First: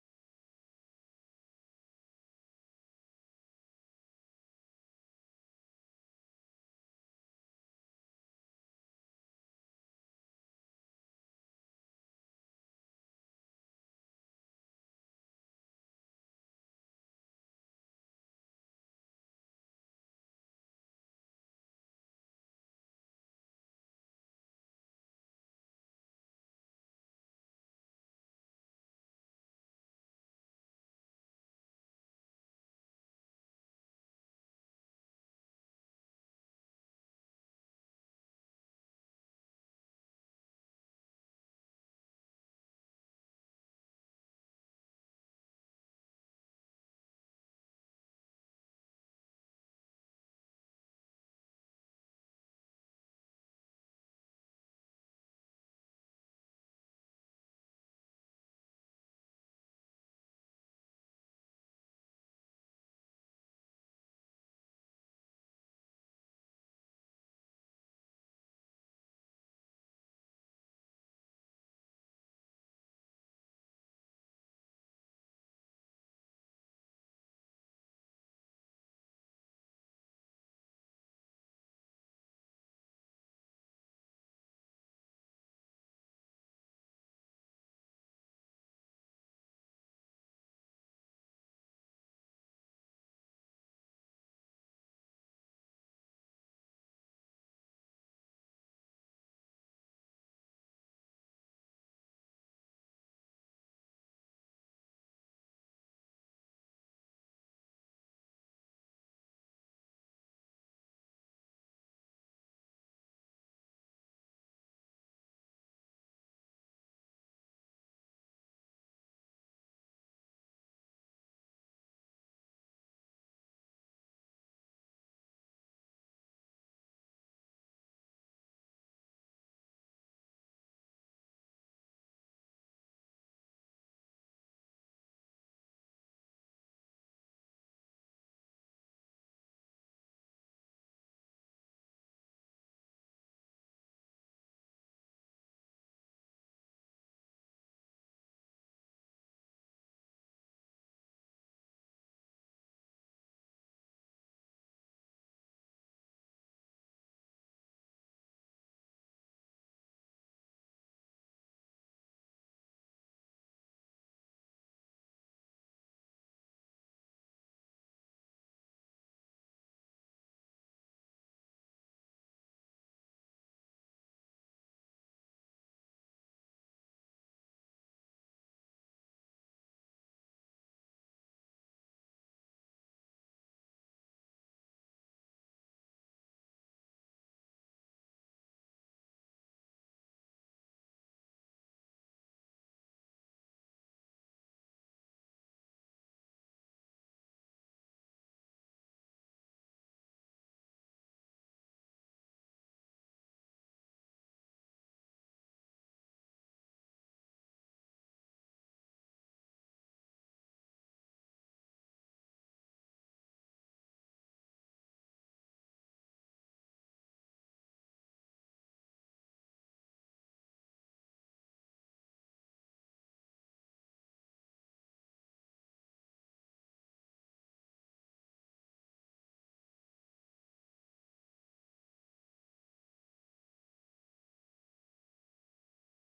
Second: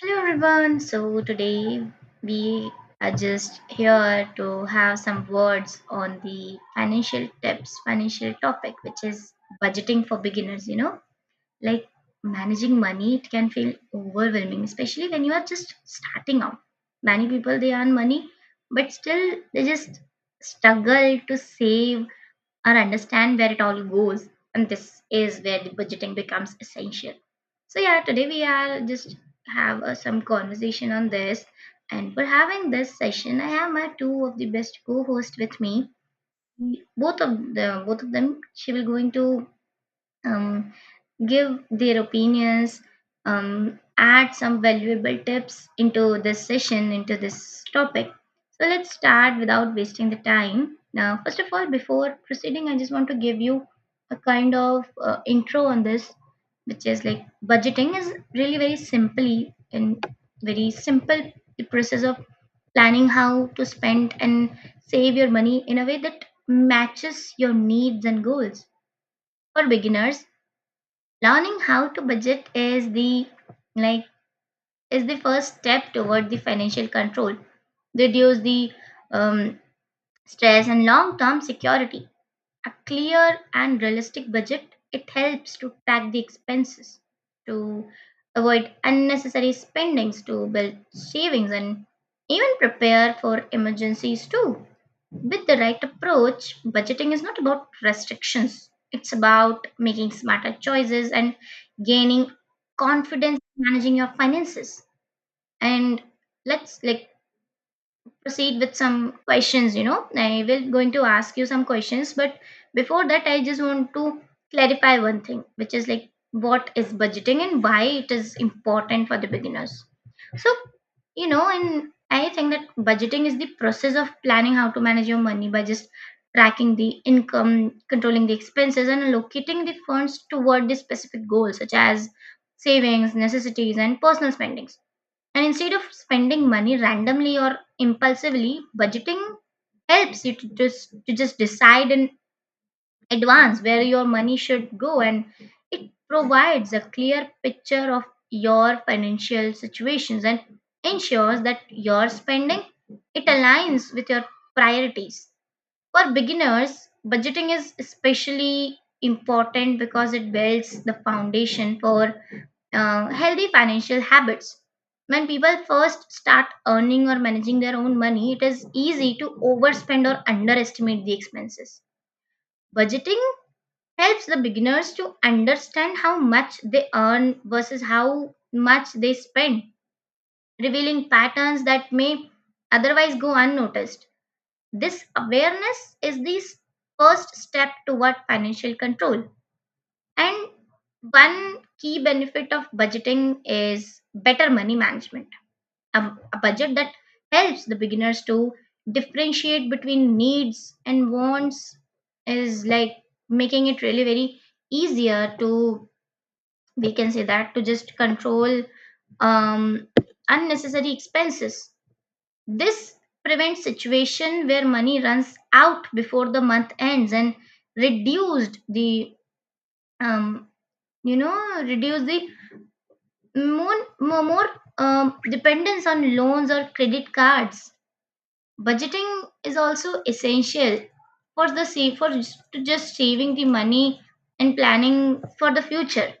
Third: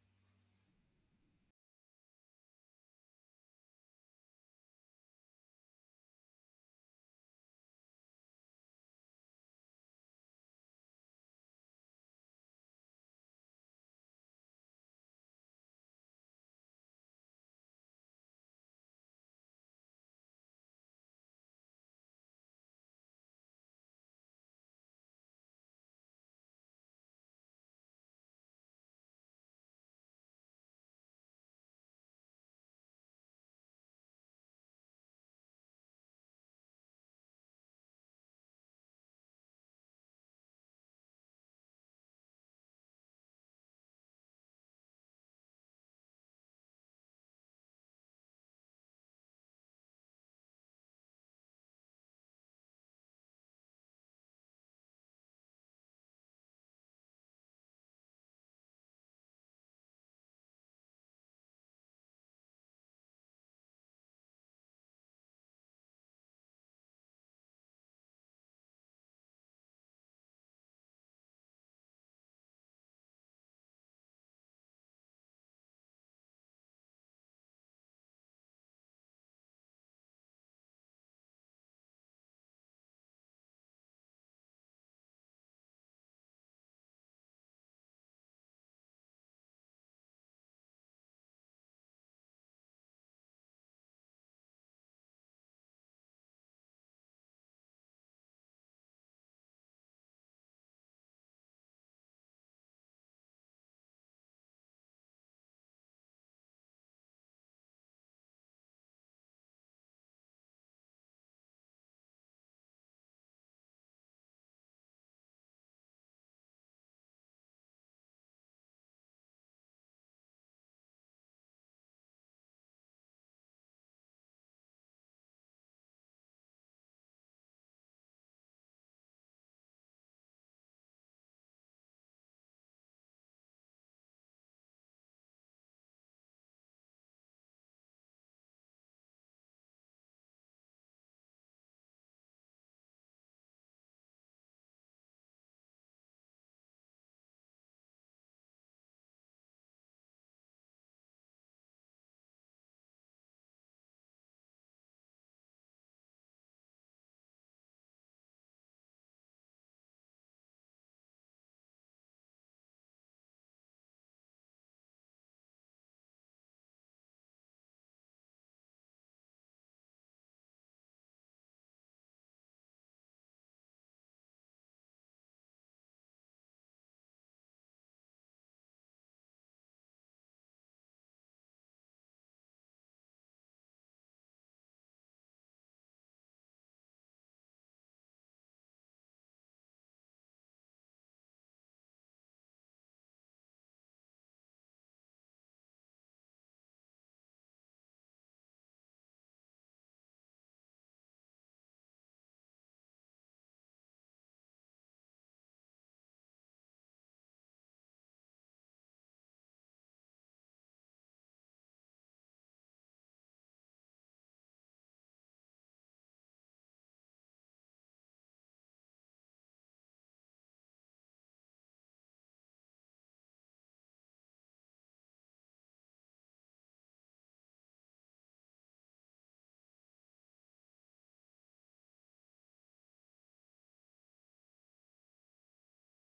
Hello everyone. So today we are just here to have some words on the financial tips, financial topic, which is budgeting for beginners. You know, like managing money, it can feel overwhelming, especially when you are just starting out. Many people they earn money, but still they just struggle to save or understand where it all goes. And this is where the budgeting becomes essential. So yeah, today we are just have some conversation on this. And for having this session, I have my two of the best co-hosts with me. Both of them, she will going to um, give their opinions, add some valuable tips into this session, into this topic. So let's start without wasting the time. Now, first of all, before proceeding, I just want to give you a kind of intro on this, which is like budgeting is really very simply and very simple the process of planning how to spend and save your money in a way that matches your needs and goals. For beginners, learning how to budget is the like is the first step toward the financial control, reduce the um, stress and long-term security. A clear and realistic budget it helps to track the expenses, to avoid unnecessary spendings, to build savings, and even prepare for emergencies too. With the right approach, budgeting is not about restrictions. It's about making smarter choices and gaining confidence in managing your finances. And let's like proceed with some questions, you know. I will going to ask you some questions, but before that I just want to clarify one thing, which is like what is budgeting and why it is important for the beginners. So, you know, and I think that budgeting is the process of planning how to manage your money by just tracking the income, controlling the expenses, and allocating the funds toward the specific goals such as savings, necessities, and personal spending. And instead of spending money randomly or impulsively, budgeting helps you to just decide in advance where your money should go and it provides a clear picture of your financial situations and ensures that your spending it aligns with your priorities. For beginners, budgeting is especially important because it builds the foundation for healthy financial habits. When people first start earning or managing their own money, it is easy to overspend or underestimate the expenses. Budgeting helps the beginners to understand how much they earn versus how much they spend, revealing patterns that may otherwise go unnoticed. This awareness is first step toward financial control. And one key benefit of budgeting is better money management, a, a budget that helps the beginners to differentiate between needs and wants is like making it really very easier to, we can say that, to just control um, unnecessary expenses. This prevents situation where money runs out before the month ends and reduced the, um, you know reduce the more dependence on loans or credit cards. Budgeting is also essential for the save, to just saving the money and planning for the future.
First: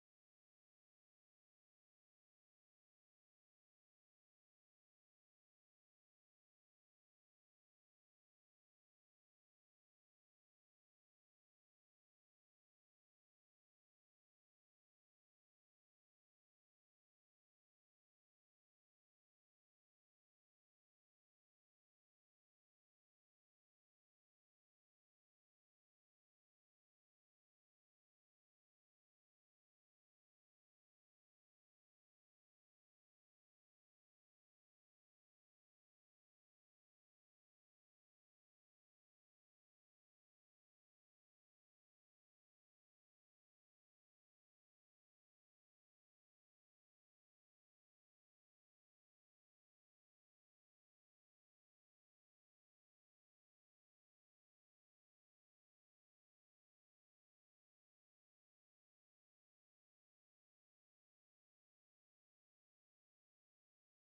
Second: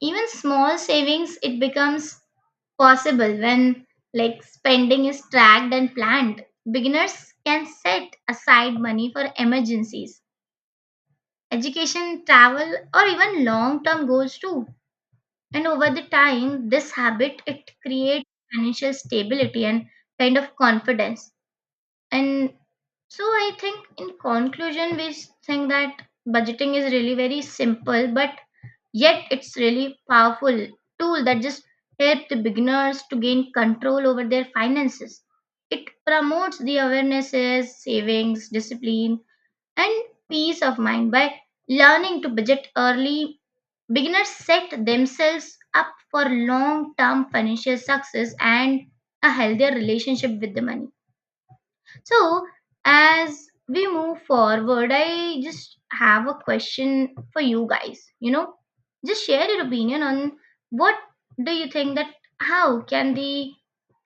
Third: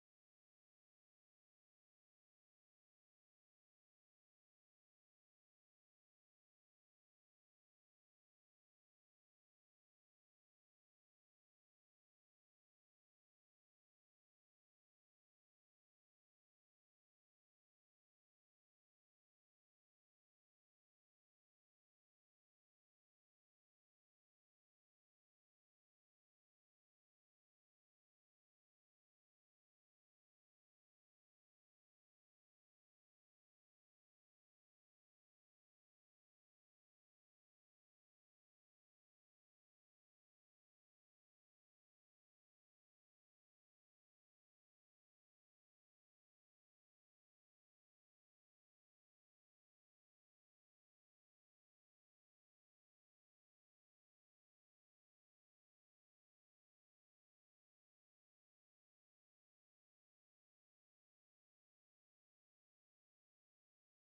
Even small savings it becomes possible when like spending is tracked and planned. Beginners can set aside money for emergencies, education, travel, or even long term goals too. And over the time this habit it creates financial stability and kind of confidence. And so I think in conclusion, think that budgeting is really very simple, but yet it's really powerful tool that just help the beginners to gain control over their finances. It promotes the awarenesses, savings, discipline, and peace of mind. By learning to budget early, beginners set themselves up for long-term financial success and a healthier relationship with the money. So, as we move forward, I just have a question for you guys. You know, just share your opinion on what do you think that how can the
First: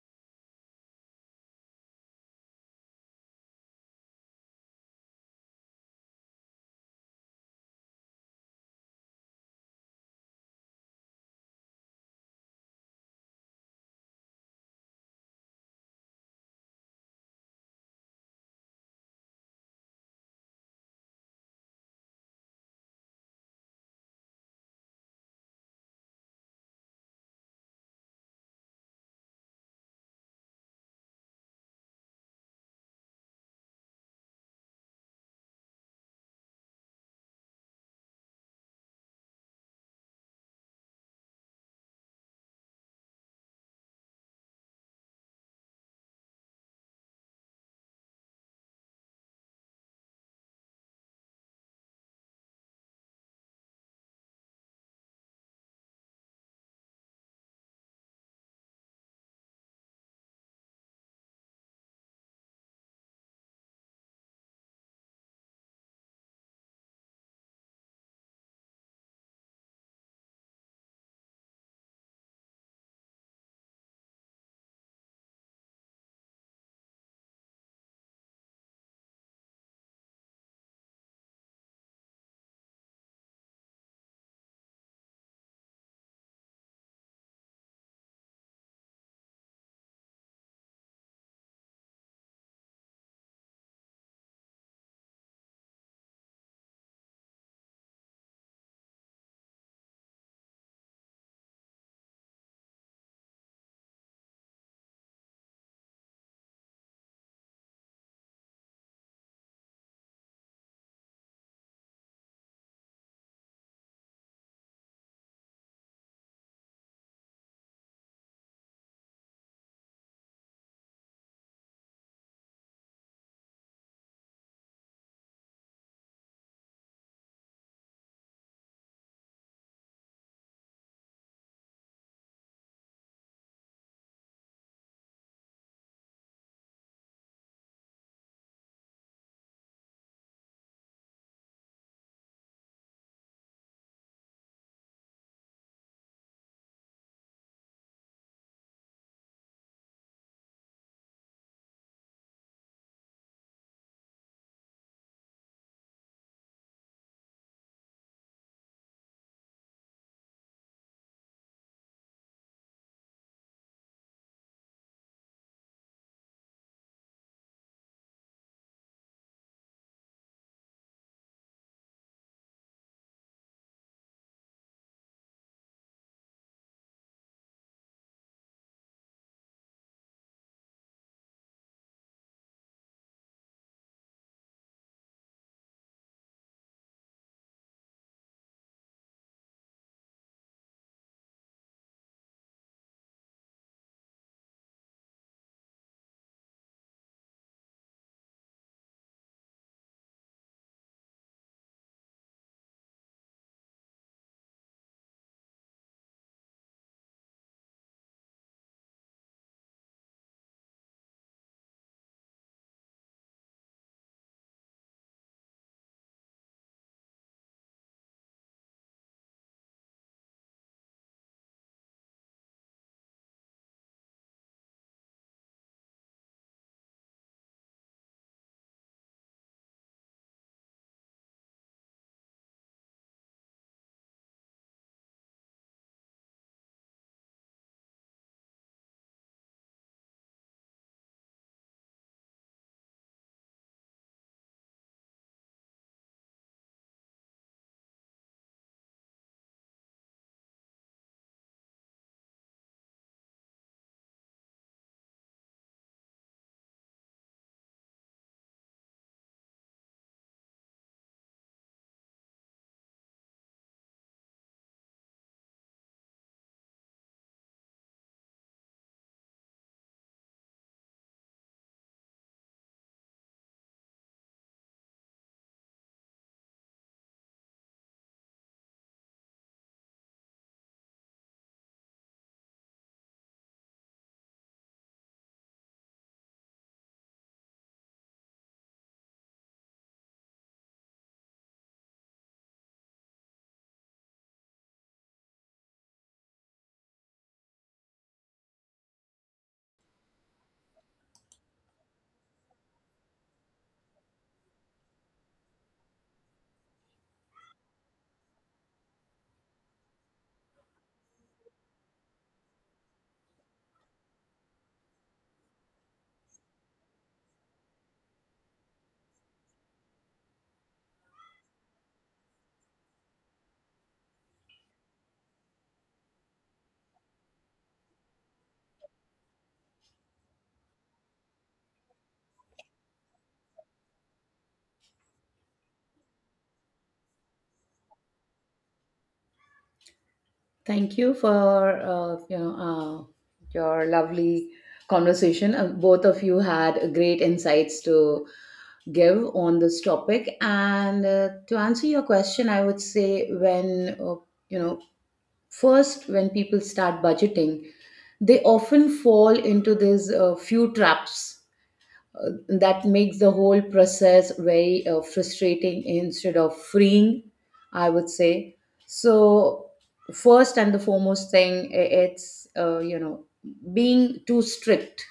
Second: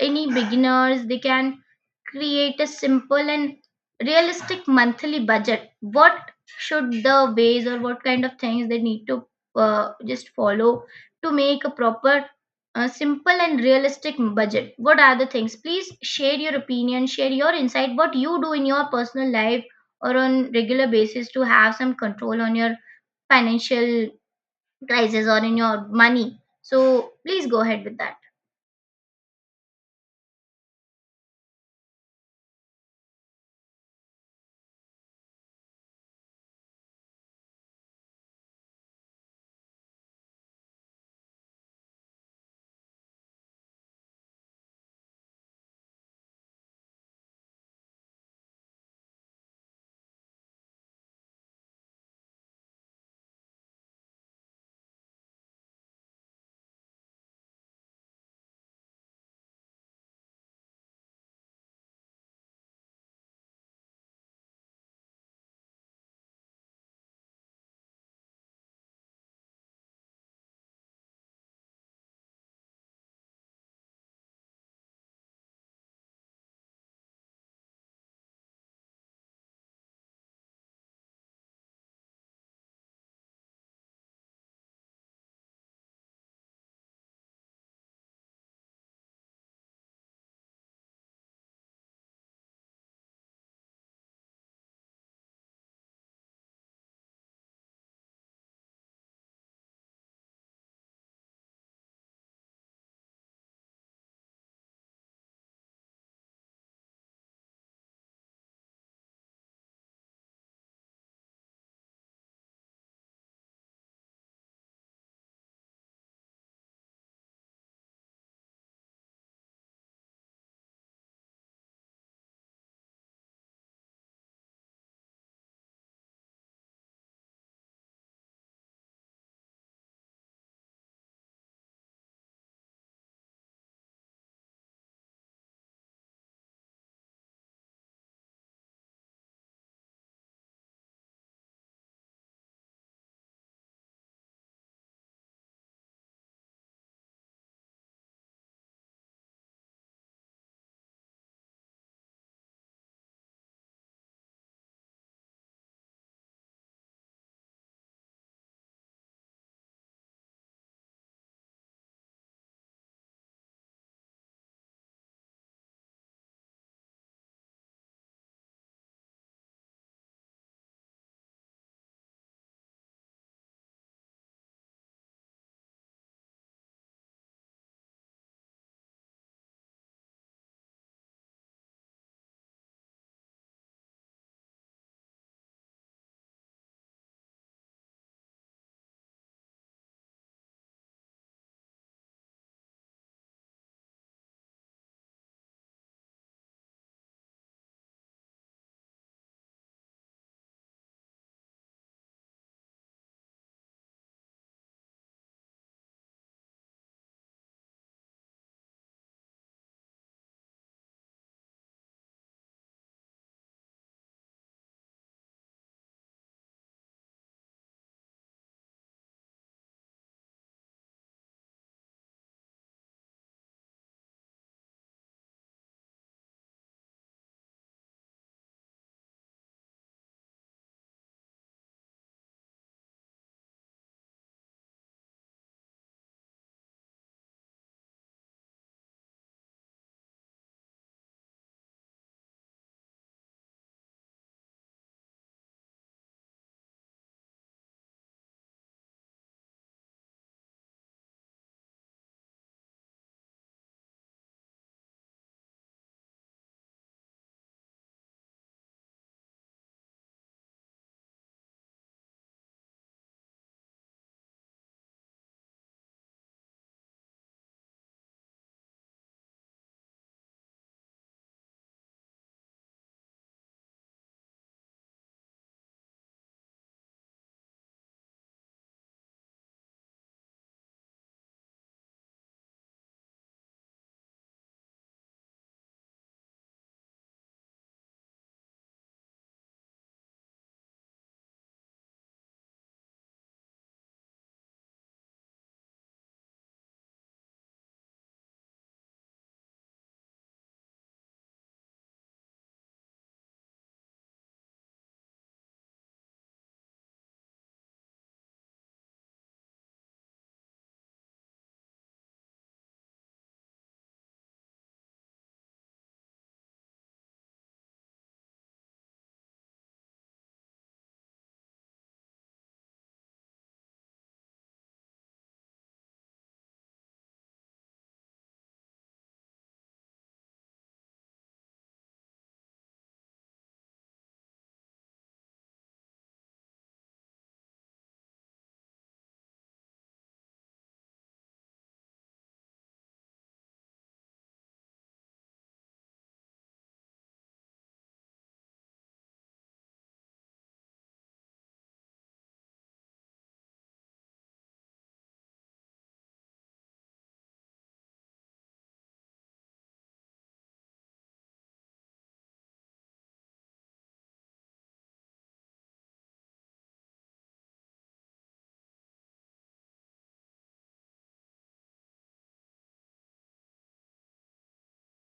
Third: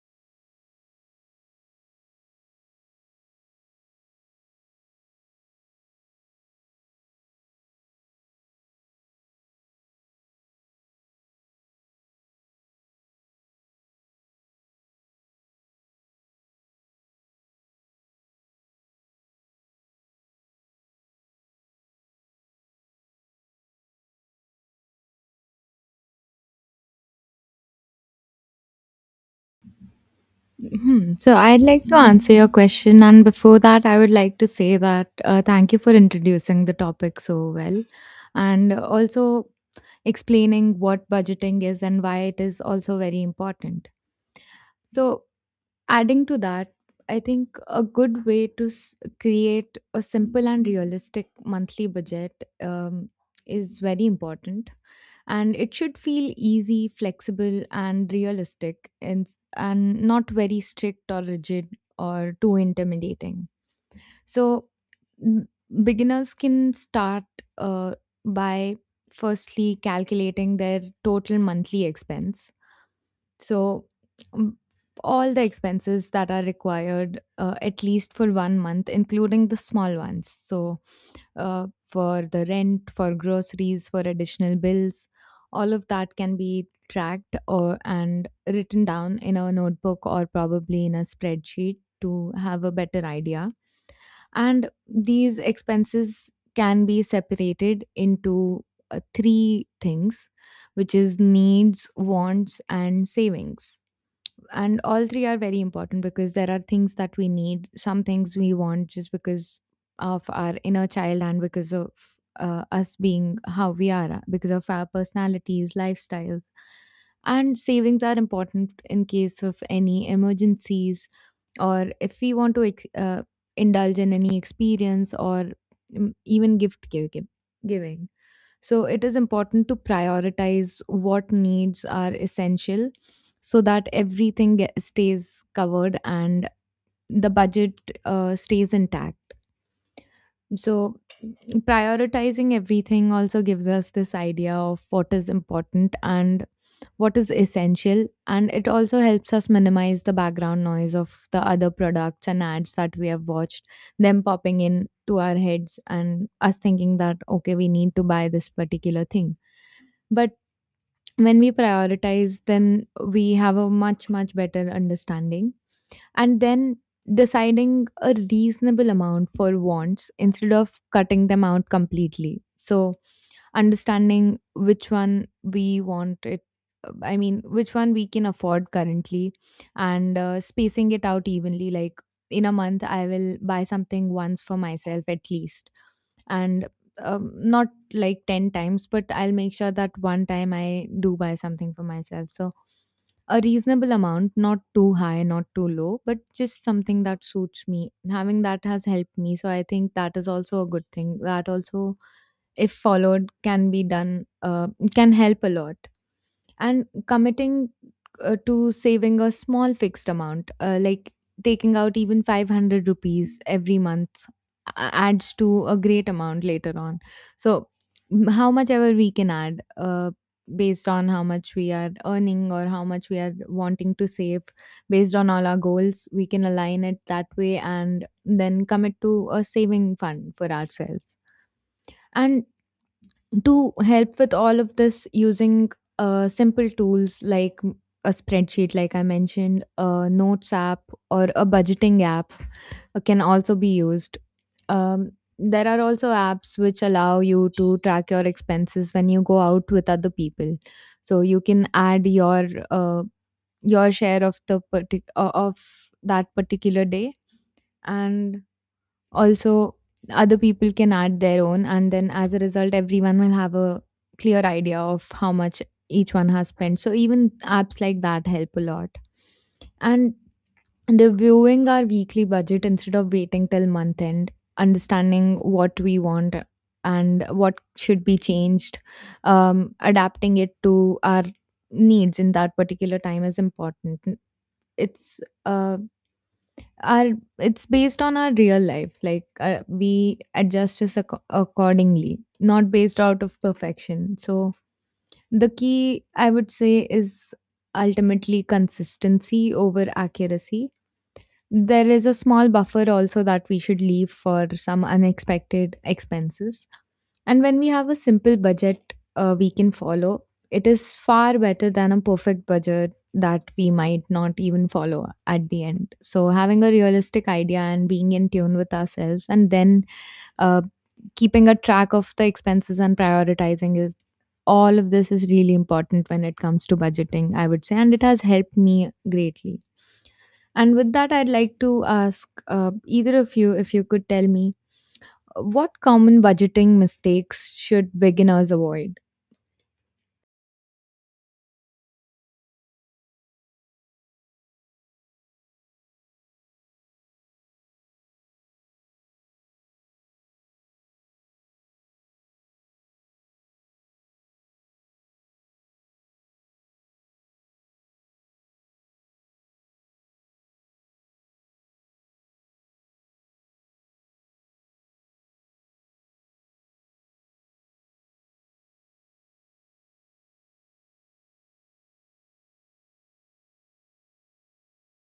any beginners they can create a simple and realistic monthly budget. What should the ways or what kind of things they need to just follow to make a proper simple and realistic budget. What are the things? Please share your opinion, share your insight, what you do in your personal life or on regular basis to have some control on your financial crisis or in your money. So please go ahead with that. Hmm. So I'd like to answer your question, and before that, I would like to say that thank you for introducing the topic so well, and also explaining what budgeting is and why it is also very important. So Adding to that, I think a good way to create a simple and realistic monthly budget um, is very important. And it should feel easy, flexible, and realistic, and not very strict or rigid or too intimidating. So, n- beginners can start uh, by firstly calculating their total monthly expense, so, um, all the expenses that are required, at least for one month, including the small ones. So, for the rent, for groceries, for additional bills, all of that can be tracked or and written down in a notebook or probably in a spreadsheet to have a better idea. And these expenses can be separated into three things, which is needs, wants, and savings, and all three are very important, because there are things that we need, some things we want just because of our inner child and because of us being how we are, because of our personalities, lifestyles. And savings are important in case of any emergencies, or if we want to indulge in any experience, or, even gift giving. So it is important to prioritize what needs are essential, so that everything stays covered and the budget stays intact. So prioritizing everything also gives us this idea of what is important and what is essential, and it also helps us minimize the background noise of the other products and ads that we have watched them popping in to our heads and us thinking that okay, we need to buy this particular thing. But when we prioritize, then we have a much, much better understanding. And then deciding a reasonable amount for wants instead of cutting them out completely. So, understanding which one we want it, I mean which one we can afford currently, and spacing it out evenly, like in a month I will buy something once for myself at least. And not like 10 times, but I'll make sure that one time I do buy something for myself. So a reasonable amount, not too high, not too low, but just something that suits me having that has helped me. So I think that is also a good thing that also, if followed, can be done, can help a lot. And committing to saving a small fixed amount, like taking out even 500 rupees every month adds to a great amount later on. So how much ever we can add, based on how much we are earning or how much we are wanting to save, based on all our goals, we can align it that way and then commit to a saving fund for ourselves. And to help with all of this, using simple tools like a spreadsheet, like I mentioned, a notes app or a budgeting app can also be used. um, there are also apps which allow you to track your expenses when you go out with other people, so you can add your share of the of that particular day. And also, other people can add their own, and then as a result, everyone will have a clear idea of how much each one has spent. So, even apps like that help a lot. And reviewing our weekly budget instead of waiting till month end, understanding what we want and what should be changed, adapting it to our needs in that particular time is important. It's uh, our, it's based on our real life, like we adjust us accordingly, not based out of perfection. So the key, I would say, is ultimately consistency over accuracy. There is a small buffer also that we should leave for some unexpected expenses. And when we have a simple budget we can follow, it is far better than a perfect budget that we might not even follow at the end. So, having a realistic idea and being in tune with ourselves, and then uh, keeping a track of the expenses and prioritizing is, all of this is really important when it comes to budgeting, I would say. And it has helped me greatly. And with that, I'd like to ask either of you if you could tell me what common budgeting mistakes should beginners avoid? Thank you for your lovely conversation. Both of you had great insights to give on this topic. And to answer your question, I would say when you know first when people start budgeting, they often fall into these few traps that makes the whole process very frustrating instead of freeing, I would say. So first and the foremost thing, it's being too strict,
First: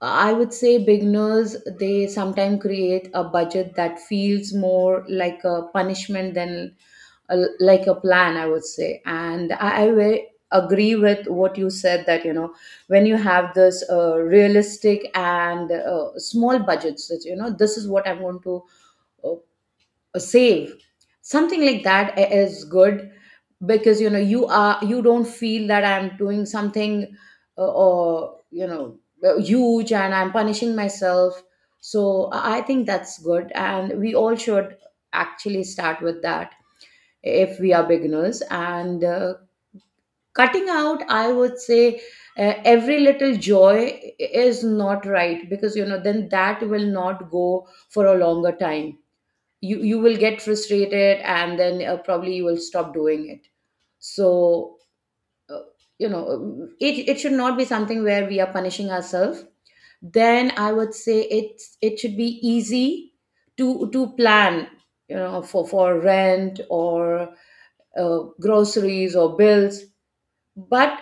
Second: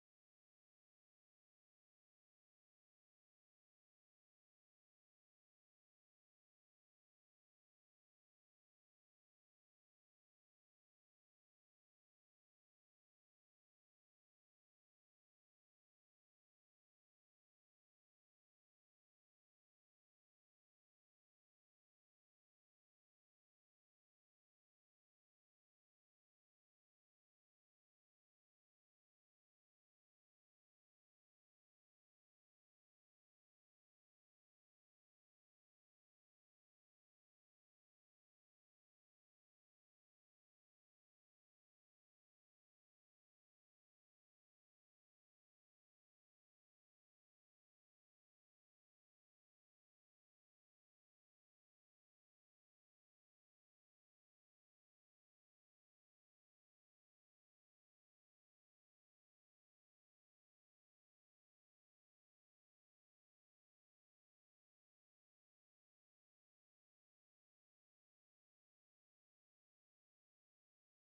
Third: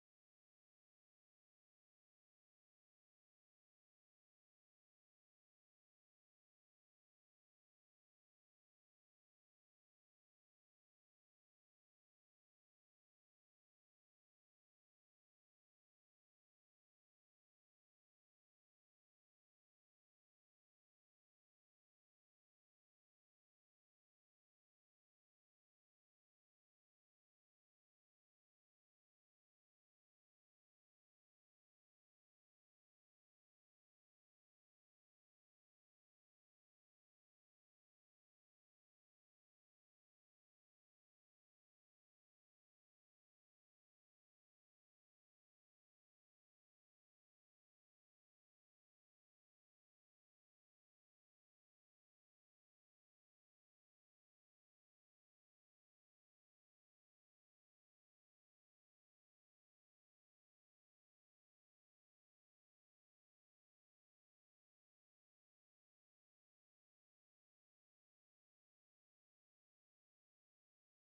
I would say. Beginners, they sometimes create a budget that feels more like a punishment than like a plan, I would say. And I very agree with what you said, that you know, when you have this realistic and small budgets that, you know, this is what I'm going to uh, save, something like that is good. Because you know, you are, you don't feel that I'm doing something or you know huge and I'm punishing myself. So I think that's good, and we all should actually start with that if we are beginners. And cutting out, I would say every little joy is not right, because you know, then that will not go for a longer time. You will get frustrated, and then probably you will stop doing it. So uh, you know, it should not be something where we are punishing ourselves. Then I would say it should be easy to plan, you know, for rent or groceries or bills. But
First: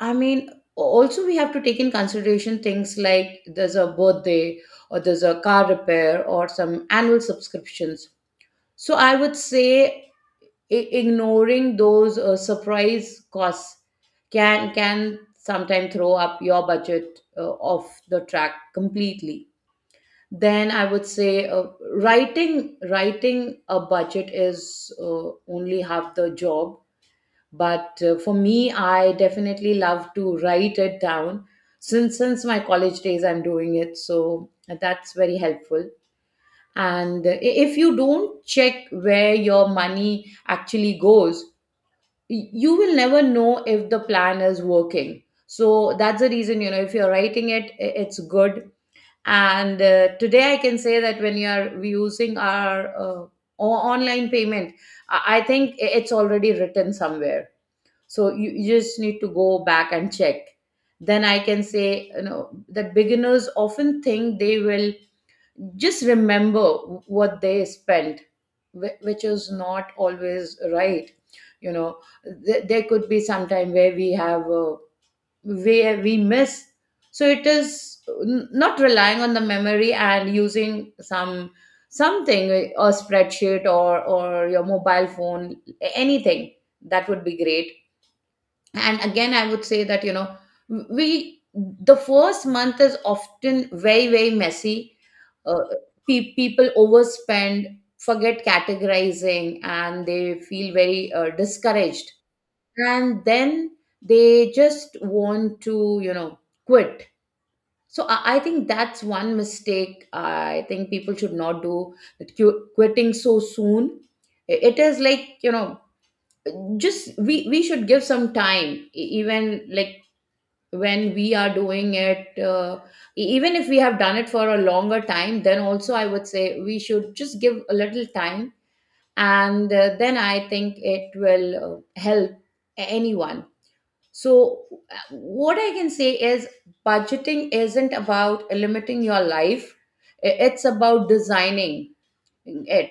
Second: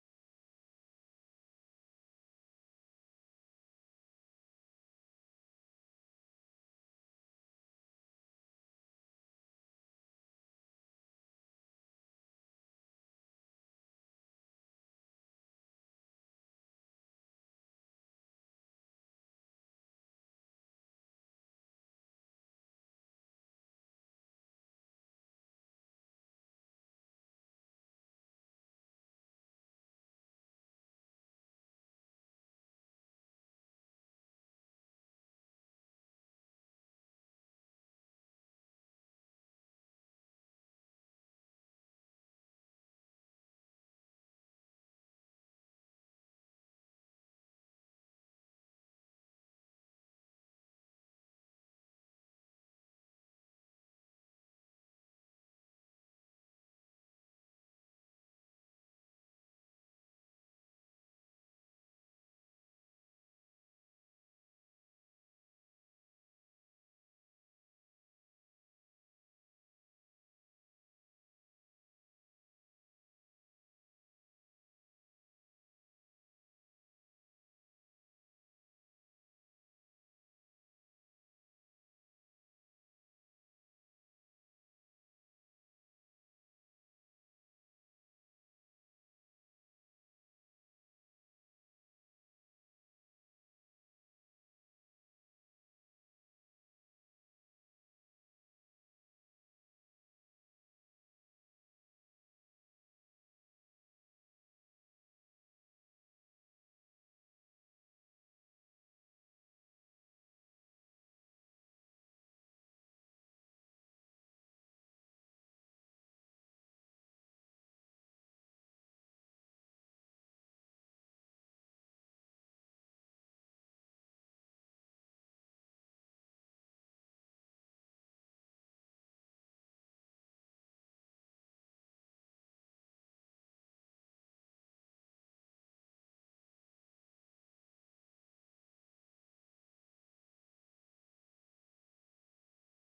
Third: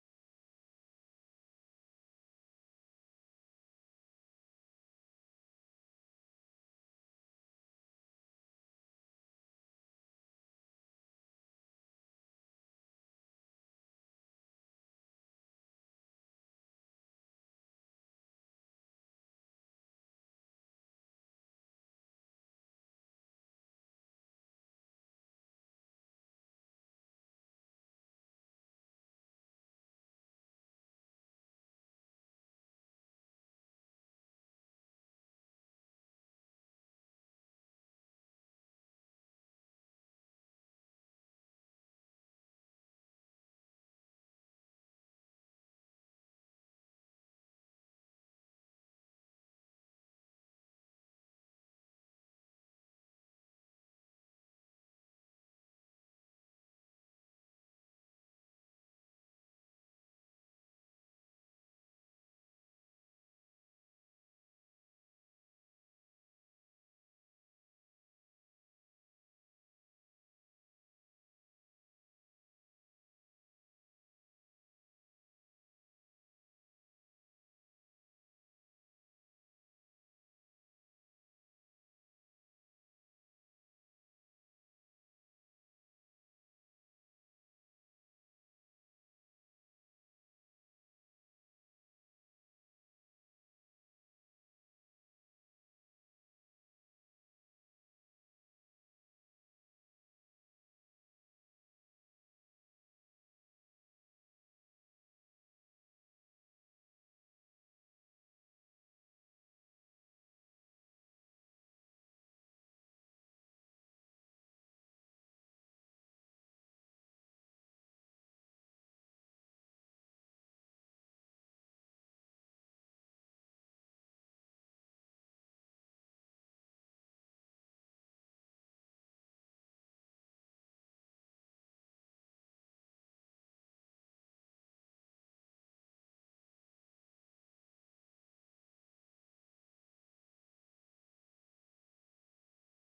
I mean, also we have to take in consideration things like there's a birthday, or there's a car repair, or some annual subscriptions. So I would say ignoring those surprise costs can sometimes throw up your budget off the track completely. Then I would say writing a budget is only half the job. But for me, I definitely love to write it down. Since my college days I'm doing it, so that's very helpful. And if you don't check where your money actually goes, you will never know if the plan is working. So that's the reason, you know, if you're writing it, it's good. And today I can say that when you're using our online payment, I think it's already written somewhere, so you just need to go back and check. Then I can say, you know, that beginners often think they will just remember what they spent, which is not always right, you know. There could be some time where we have where we miss. So it is not relying on the memory and using something, a spreadsheet or your mobile phone, anything, that would be great. And again I would say that, you know, we the first month is often very, very messy. uh, People overspend, forget categorizing, and they feel very discouraged, and then they just want to, you know, quit. So I think that's one mistake. I think people should not do that, quitting so soon. It is like, you know, just, we should give some time. Even like when we are doing it even if we have done it for a longer time, then also I would say we should just give a little time, and then I think it will help anyone. So what I can say is budgeting isn't about limiting your life, it's about designing it.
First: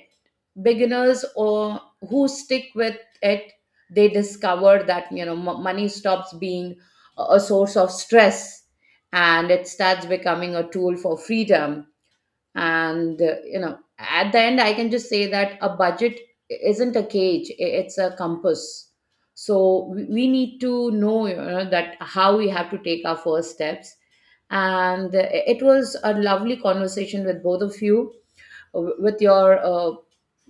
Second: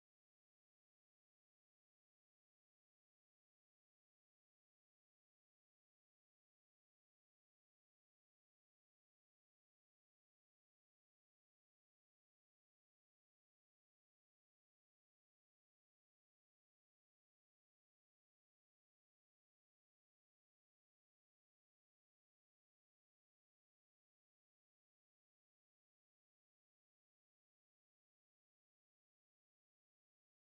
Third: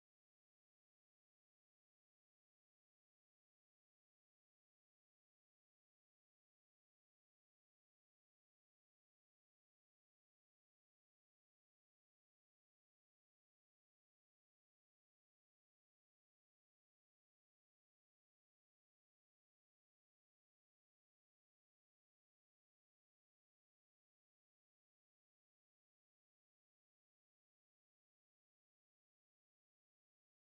Beginners or who stick with it, they discover that, you know, money stops being a source of stress, and it starts becoming a tool for freedom. And you know, at the end I can just say that a budget isn't a cage, it's a compass. So we need to know, you know, that how we have to take our first steps. And it was a lovely conversation with both of you, with your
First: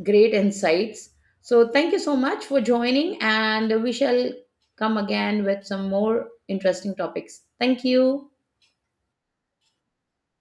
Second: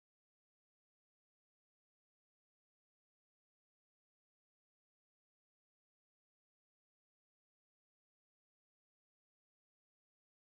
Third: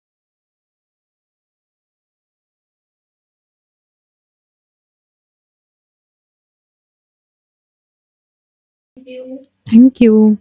great insights. So, thank you so much for joining, and we shall come again with some more interesting topics. Thank you. Thank you.